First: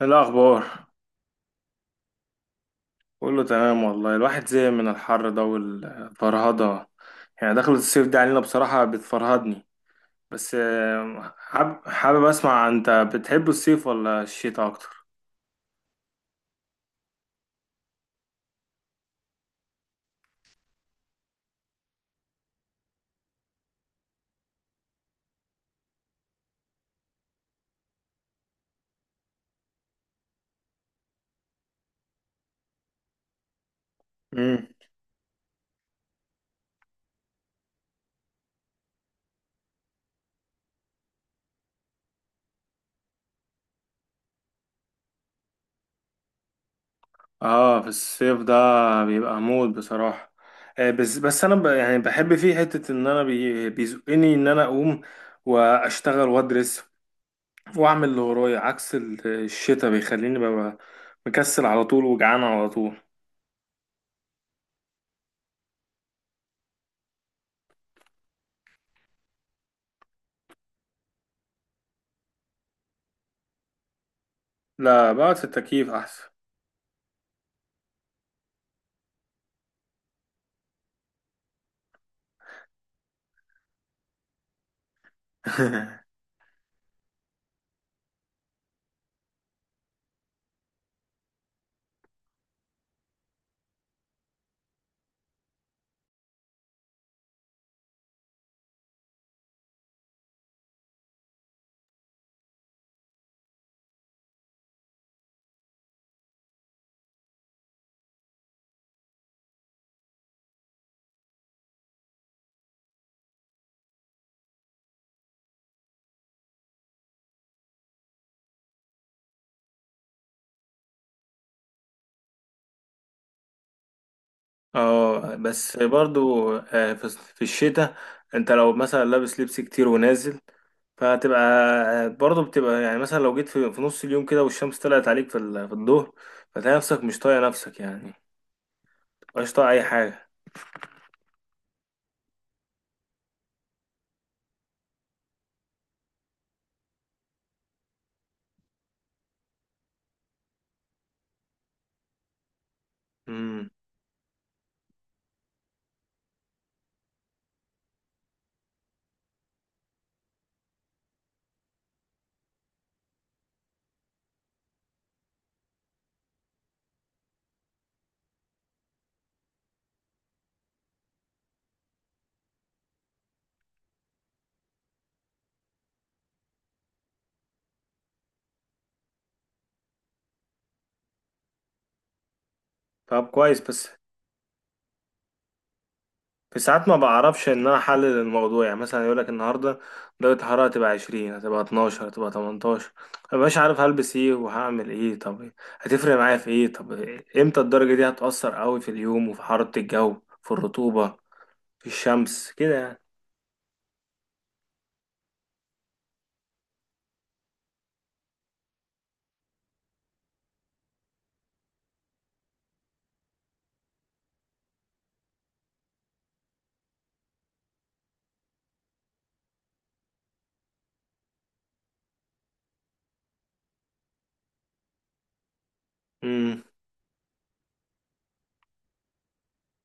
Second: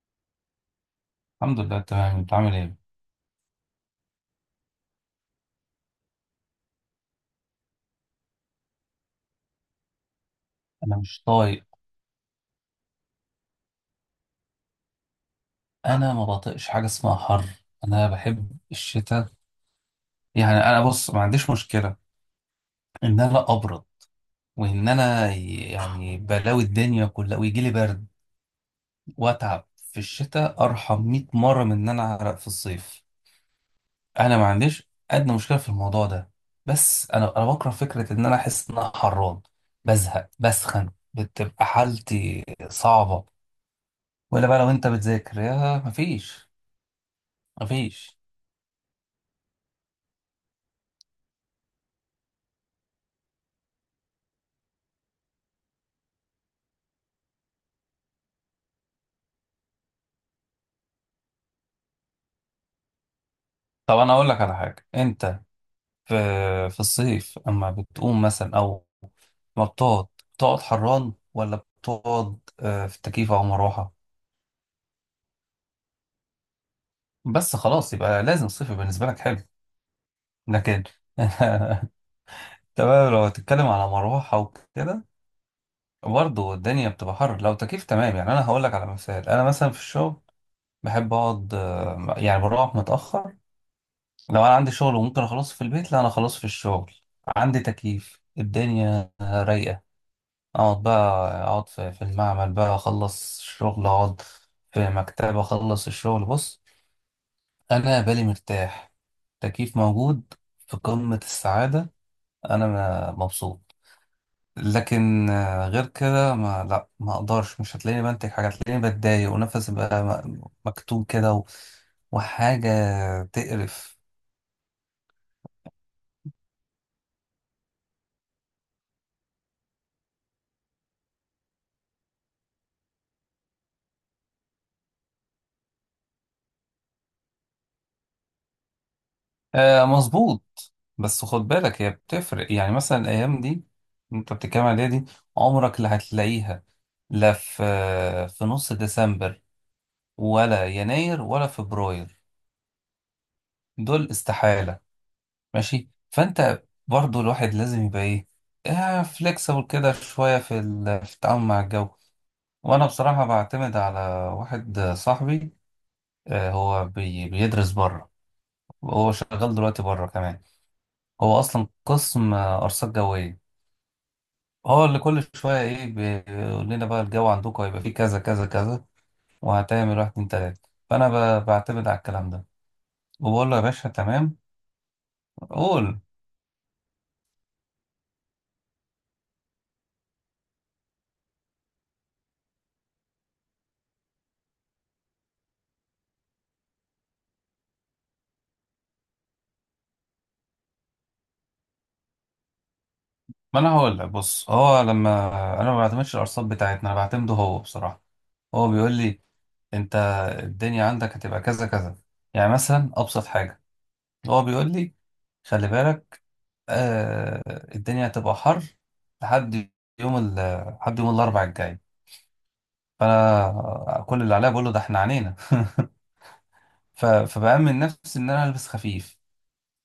إيه الأخبار؟ الحمد لله، تمام. انت عامل ايه؟ كله تمام والله، الواحد زهق من الحر ده والفرهدة. يعني دخلة الصيف دي علينا بصراحة بتفرهدني. بس انا مش طايق. حابب أسمع، أنت بتحب الصيف ولا الشتاء أكتر؟ انا ما بطيقش حاجه اسمها حر. انا بحب الشتاء. يعني انا بص، ما عنديش مشكله ان انا ابرد وان انا يعني بلاوي الدنيا كلها ويجي لي برد، واتعب في الشتاء ارحم 100 مره من ان انا اعرق في الصيف. انا ما مم. عنديش ادنى مشكله في الموضوع ده. بس انا بكره فكره ان انا احس ان انا حران، بزهق، بسخن، بتبقى حالتي صعبه. ولا بقى لو انت بتذاكر، يا مفيش. آه، في مفيش. الصيف ده بيبقى موت بصراحة. بس أنا يعني بحب فيه حتة إن أنا بيزقني إن أنا أقوم وأشتغل وأدرس وأعمل اللي ورايا، عكس الشتاء بيخليني ببقى مكسل على طول وجعان على طول. طب انا اقول لك على حاجه. انت في في الصيف اما بتقوم مثلا او ما بتقعد، بتقعد حران، ولا بتقعد في تكييف او مروحه؟ لا، بقعد في التكييف احسن. بس خلاص، يبقى لازم الصيف يبقى بالنسبه لك حلو. لكن تمام، لو هتتكلم على مروحه وكده، برضه الدنيا بتبقى حر. لو تكييف، تمام. يعني انا هقول لك على مثال. انا مثلا في الشغل بحب اقعد، يعني بروح متاخر. لو انا عندي شغل وممكن اخلصه في البيت، لا انا اخلصه في الشغل. عندي تكييف، الدنيا رايقه، اقعد بقى. اقعد في المعمل بقى، اخلص الشغل، اقعد في مكتب، اخلص الشغل. بص، انا بالي مرتاح، تكييف موجود، في قمة السعادة. انا مبسوط. لكن غير كده، ما اقدرش، مش هتلاقيني بنتج حاجة، هتلاقيني بتضايق ونفسي بقى مكتوم كده، وحاجة تقرف. اه بس برضو، في الشتاء انت لو مثلا لابس لبس كتير ونازل، فهتبقى برضه بتبقى يعني، مثلا لو جيت في نص اليوم كده والشمس طلعت عليك في الظهر، فتلاقي نفسك مش طايق نفسك يعني، مش طايق اي آه حاجه. مظبوط، بس خد بالك، هي بتفرق. يعني مثلا الايام دي انت بتتكلم عليها دي، عمرك لا هتلاقيها. لا، في نص ديسمبر، ولا يناير ولا فبراير، امم. دول استحالة. ماشي. فانت برضو الواحد لازم يبقى ايه، فليكسبل كده شوية، في التعامل مع الجو. وانا بصراحة بعتمد على واحد صاحبي. آه، هو بيدرس بره، وهو شغال دلوقتي بره كمان. هو اصلا قسم ارصاد جوية. هو اللي كل شوية ايه بيقول لنا بقى الجو عندكم هيبقى فيه كذا كذا كذا، وهتعمل واحد اتنين تلاتة. فأنا بعتمد على الكلام ده، طب وبقول له كويس، يا بس باشا تمام، قول. في ساعات ما بعرفش ان انا احلل الموضوع. يعني مثلا يقول لك النهارده درجه الحراره هتبقى 20، هتبقى 12، هتبقى 18. مبقاش عارف هلبس ايه وهعمل ايه. طب هتفرق معايا في ايه؟ طب امتى الدرجه دي هتأثر قوي في اليوم وفي حراره الجو، في الرطوبه، في الشمس كده يعني. ما أنا هقول لك. بص، هو لما... أنا ما بعتمدش الأرصاد بتاعتنا، أنا بعتمده هو بصراحة. هو بيقول لي أنت الدنيا عندك هتبقى كذا كذا. يعني مثلا أبسط حاجة، هو بيقول لي خلي بالك، آه، الدنيا هتبقى حر لحد... يوم ال لحد يوم الأربع الجاي. فأنا كل اللي عليا بقول له ده احنا عنينا. امم. فبأمن نفسي إن أنا ألبس خفيف.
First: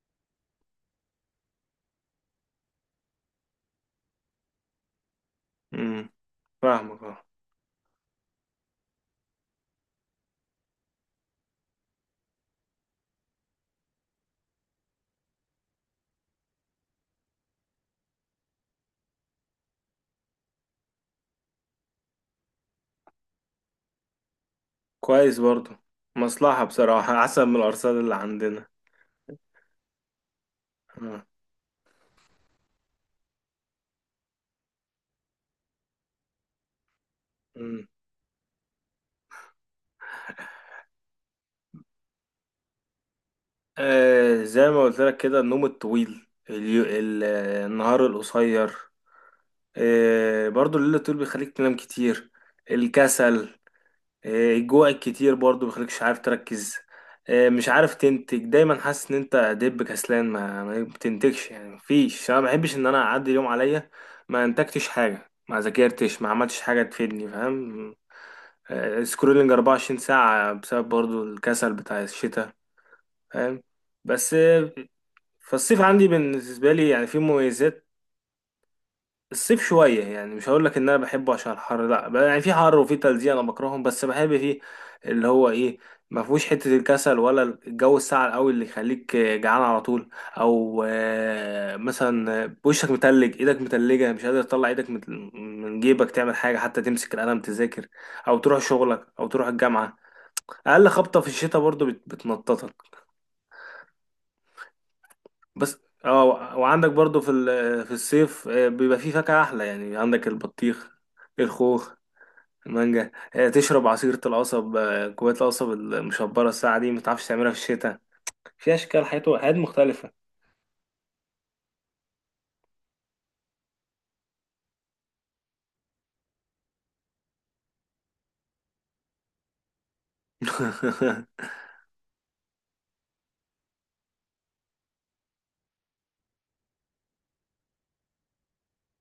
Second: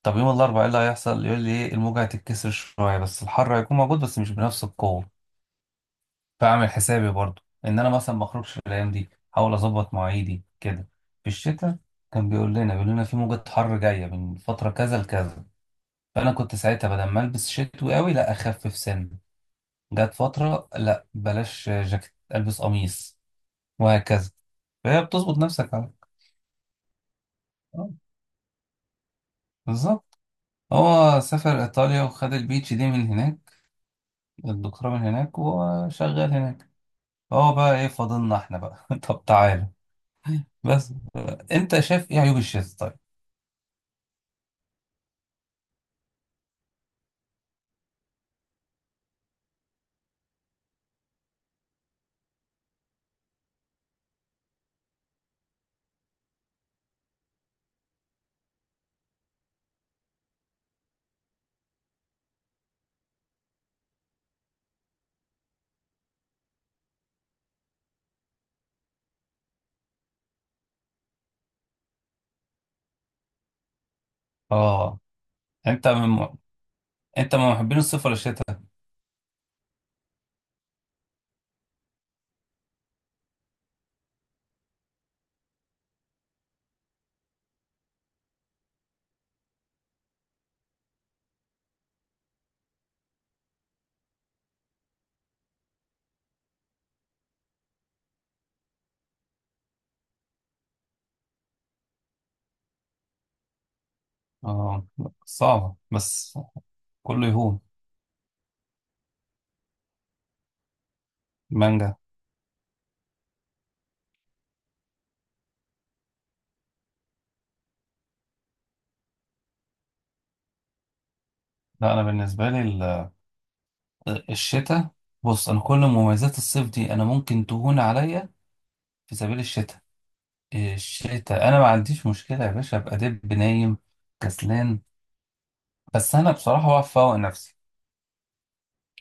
طب يوم الأربعاء إيه اللي هيحصل؟ يقول لي إيه، الموجة هتتكسر شوية، بس الحر هيكون موجود بس مش بنفس القوة. امم. فأعمل فاهمك، حسابي اه. برضو إن أنا مثلا ما أخرجش الأيام دي، أحاول أظبط مواعيدي كده. في الشتاء كان بيقول لنا في موجة حر جاية من فترة كذا لكذا. فأنا كنت ساعتها بدل ما ألبس شتوي قوي، لا أخفف سن، جت فترة لا بلاش جاكيت، ألبس قميص، وهكذا. فهي بتظبط كويس نفسك برضه، على... مصلحه بصراحه احسن من آه، الارصاد اللي عندنا. بالظبط. هو آه. سافر إيطاليا وخد البيتش دي من هناك، الدكتوراه من هناك وشغال هناك. هو بقى مم. إيه فاضلنا إحنا بقى؟ طب تعالى. بس أنت شايف إيه عيوب الشتاء طيب؟ آه، زي ما قلت لك كده، النوم الطويل، اليو... ال... آه، النهار القصير، إيه برضو الليل الطويل بيخليك تنام كتير، الكسل، إيه الجوع الكتير برضو بيخليكش عارف تركز، إيه مش عارف تنتج، دايما حاسس ان انت دب كسلان، ما بتنتجش يعني. مفيش، انا ما بحبش ان انا اعدي اليوم عليا ما انتجتش حاجة، ما ذاكرتش، ما عملتش حاجة تفيدني، فاهم؟ إيه سكرولينج 24 ساعة بسبب برضو الكسل بتاع الشتاء، فاهم؟ بس إيه، آه. فالصيف أنت عندي من بالنسبة لي يعني فيه أنت من محبين مميزات. الصيف ولا الشتاء؟ الصيف شوية، يعني مش هقول لك ان انا بحبه عشان الحر، لا بقى، يعني في حر وفي تلزيق انا بكرههم، بس بحب فيه اللي هو ايه، ما فيهوش حتة الكسل ولا الجو الساقع قوي اللي يخليك جعان على طول، او مثلا وشك متلج، ايدك متلجة، مش قادر تطلع ايدك من من جيبك تعمل حاجة حتى، تمسك القلم تذاكر، او تروح شغلك، او تروح الجامعة. اقل خبطة في الشتاء برضو بتنططك. آه، صعبة بس بس. اه. وعندك برضو كله في يهون. في الصيف، بيبقى فيه فاكهة احلى، يعني عندك البطيخ، الخوخ، مانجا. مانجا، تشرب عصيرة القصب، كوباية القصب المشبرة الساعة دي متعرفش تعملها في الشتاء. في أشكال حياة مختلفة. لا أنا بالنسبة لي الشتاء. بص، أنا كل مميزات الصيف دي أنا ممكن تهون عليا في سبيل الشتاء. الشتاء أنا ما عنديش مشكلة يا باشا أبقى دب نايم كسلان. بس انا بصراحه بفوق نفسي.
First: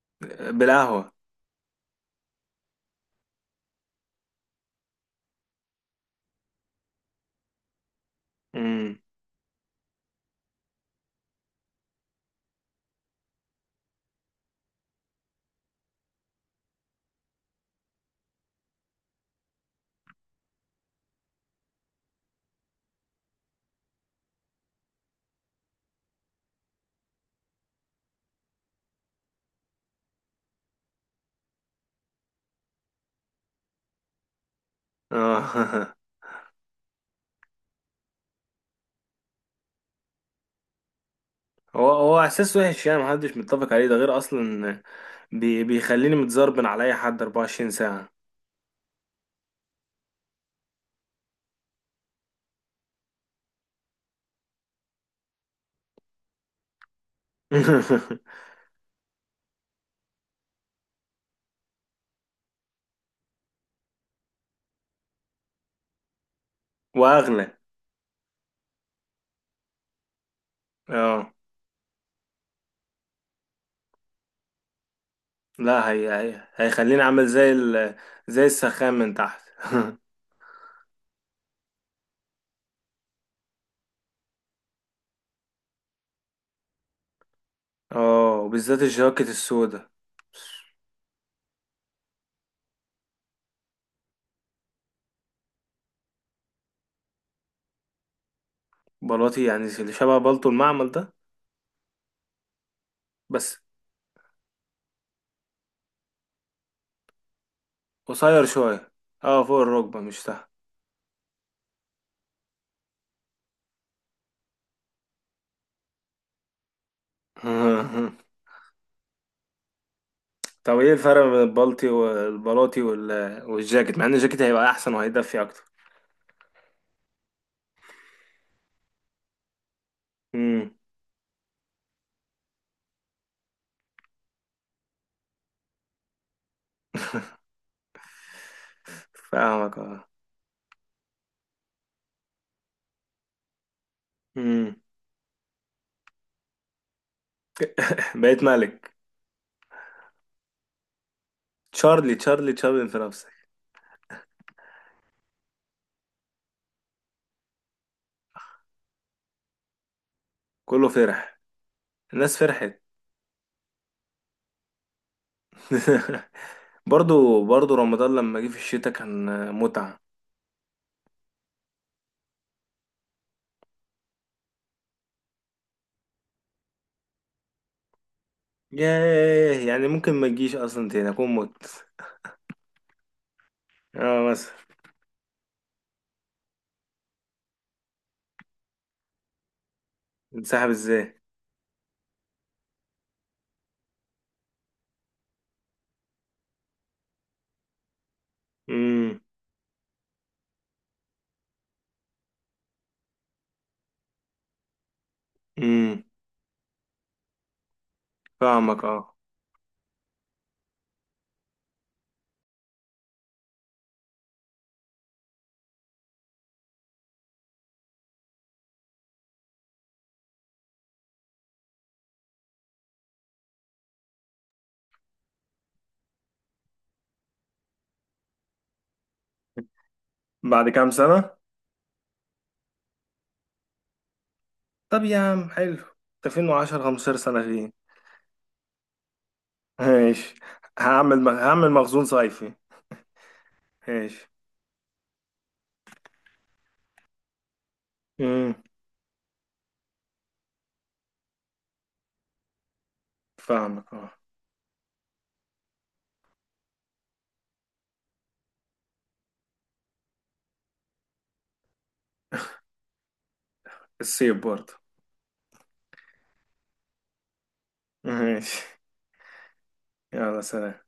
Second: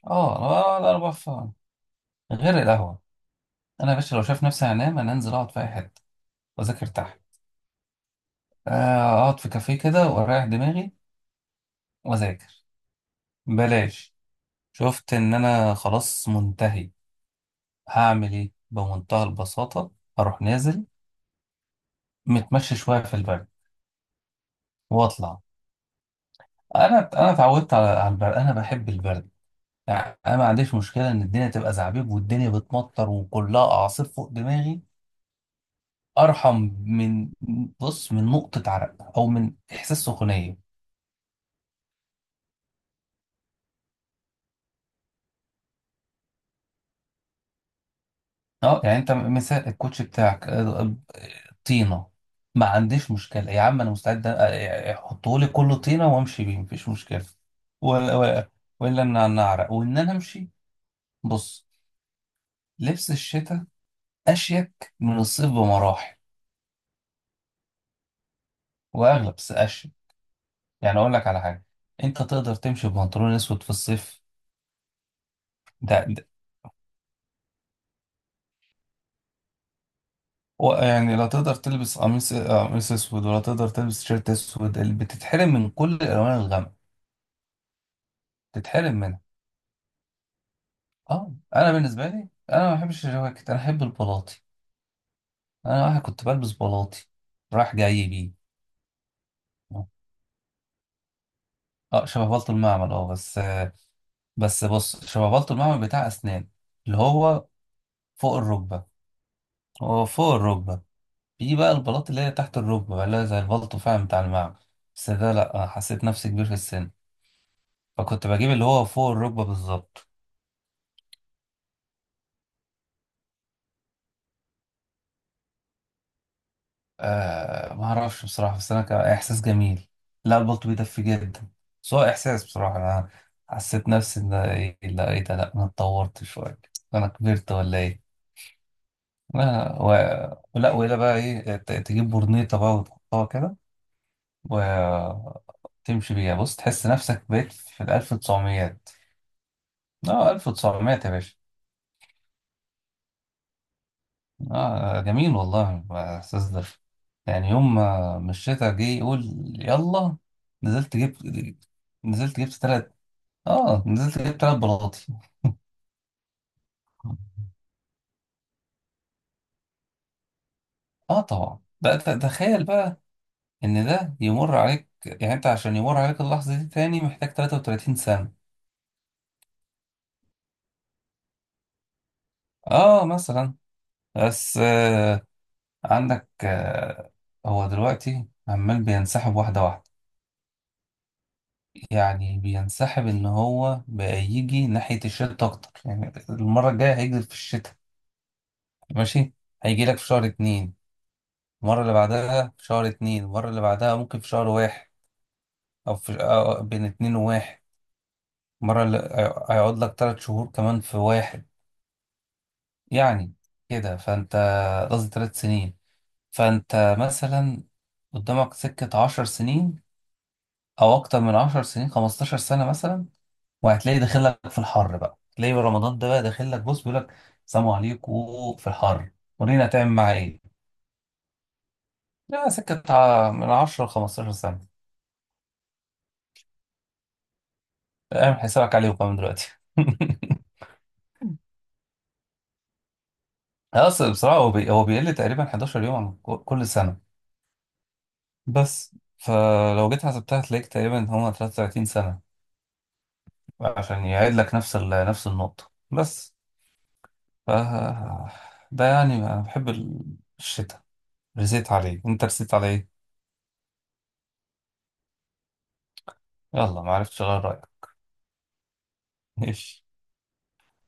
اه. لا انا بالقهوة. بفوق غير القهوه. انا يا باشا لو شايف نفسي هنام، انا انزل اقعد في اي حته واذاكر تحت. امم. آه، اقعد في كافيه كده واريح دماغي واذاكر. بلاش، شفت ان انا خلاص منتهي؟ هعمل ايه بمنتهى البساطه، هروح نازل، متمشى شويه في البرد، واطلع. انا اتعودت على البرد، انا بحب البرد. يعني انا ما عنديش مشكله ان الدنيا تبقى زعبيب والدنيا بتمطر وكلها اعاصير فوق دماغي، اه. ارحم من... بص، من نقطه عرق او من احساس سخونيه. هو هو إحساس وحش يعني، محدش متفق عليه ده غير أصلا، بيخليني متزربن على أي حد 24 ساعة. اه. يعني انت مثال الكوتش بتاعك، طينه. ما عنديش مشكله يا عم، انا مستعد احطه لي كله طينه وامشي بيه، مفيش مشكله. ولا ولا ولا ان انا اعرق وان انا امشي. بص، لبس الشتاء اشيك من الصيف بمراحل، وأغلى. واغلب، بس اشيك. يعني اقول لك اه. على حاجه، انت تقدر تمشي ببنطلون اسود في الصيف؟ لا، ده هي هيخليني عامل زي ال، زي السخان من تحت. يعني لا، تقدر تلبس قميص اسود؟ ولا تقدر تلبس تيشيرت اسود؟ اللي بتتحرم من كل الالوان الغامقه، اه، وبالذات بتتحرم منها. الجاكيت السودا. اه، انا بالنسبه لي انا ما بحبش الجواكت، انا احب البلاطي. انا واحد كنت بلبس بلاطي رايح جاي بيه. بلاطي يعني اللي شبه بلطو المعمل. اه شبه بلطو المعمل. اه، بس بس آه... بس بص، شبه بلطو المعمل بتاع اسنان، اللي هو فوق قصير الركبه. شوية. اه، فوق الركبة هو مش فوق تحت. الركبه. في بقى البلاطي اللي هي تحت الركبه بقى، اللي هي زي البلطو فعلا بتاع المعمل، بس ده لا، أنا حسيت نفسي كبير في السن، فكنت بجيب اللي هو فوق الركبه بالظبط. طب ايه الفرق بين البلطي والبلاطي والجاكيت، مع ان الجاكيت هيبقى احسن وهيدفي اكتر. آه ما اعرفش بصراحه، بس انا كان احساس جميل. لا البلط امم. بيدفي جدا، بس هو احساس بصراحه. انا حسيت نفسي ان... لا ايه ده، لا انا اتطورت شويه، انا كبرت ولا ايه. فاهمك لا و... اه. لا ولا بقى ايه، تجيب برنيطه بقى وتحطها كده امم. وتمشي بيها. بص، تحس نفسك بقيت في الألف بقيت وتسعميات. ملك. اه، ألف وتسعميات يا باشا. تشارلي تشارلي تشارلي في نفسك. آه جميل والله الإحساس ده. يعني يوم ما مش شتا جه يقول يلا، كله نزلت فرح. جبت... الناس نزلت جبت فرحت. تلات... آه، نزلت جبت 3 بلاطي. برضو برضو، رمضان لما جه في الشتاء كان متعة. آه طبعا. ده تخيل بقى إن ده يمر عليك. يعني أنت عشان يمر عليك اللحظة دي تاني محتاج 33 سنة. ياه، يعني ممكن ما تجيش اصلا تاني، اكون مت. آه مثلا. اه مثلا. بس آه، عندك آه، هو دلوقتي عمال بينسحب واحدة واحدة. انسحب ازاي؟ يعني بينسحب ان هو بقى يجي ناحية الشتاء اكتر. يعني المرة الجاية هيجي في الشتاء، امم. ماشي. هيجي لك في شهر اتنين. المرة اللي بعدها في شهر اتنين، المرة اللي بعدها ممكن في شهر واحد، او امم. في أو بين اتنين وواحد. المرة فاهمك اه. هيقعد لك 3 شهور كمان في واحد. يعني كده فانت... قصدي 3 سنين. فانت مثلا قدامك سكة 10 سنين، او اكتر من 10 سنين، 15 سنة مثلا. وهتلاقي داخل لك في الحر بقى، تلاقي رمضان ده بقى داخل لك، بص، بيقول لك سلام عليكم في الحر، ورينا هتعمل معاه ايه. بعد كام سنة؟ لا، سكة من 10 ل 15 سنة. طب يا عم حلو. انت وعشر خمستاشر سنة فين؟ اعمل حسابك عليه وكمان دلوقتي. ماشي. هعمل مخزون صيفي. اصل ماشي. بصراحة هو بيقل تقريبا 11 يوم عن كل سنة. امم. بس فلو جيت حسبتها، هتلاقيك تقريبا هما 33 سنة فاهمك عشان اه. يعيد لك نفس نفس النقطة بس. ف... ده يعني انا بحب الشتاء. رسيت عليه. انت رسيت على ايه؟ الصيف برضه. يلا ما عرفتش اغير رأيك. ماشي. ماشي. يلا سلام.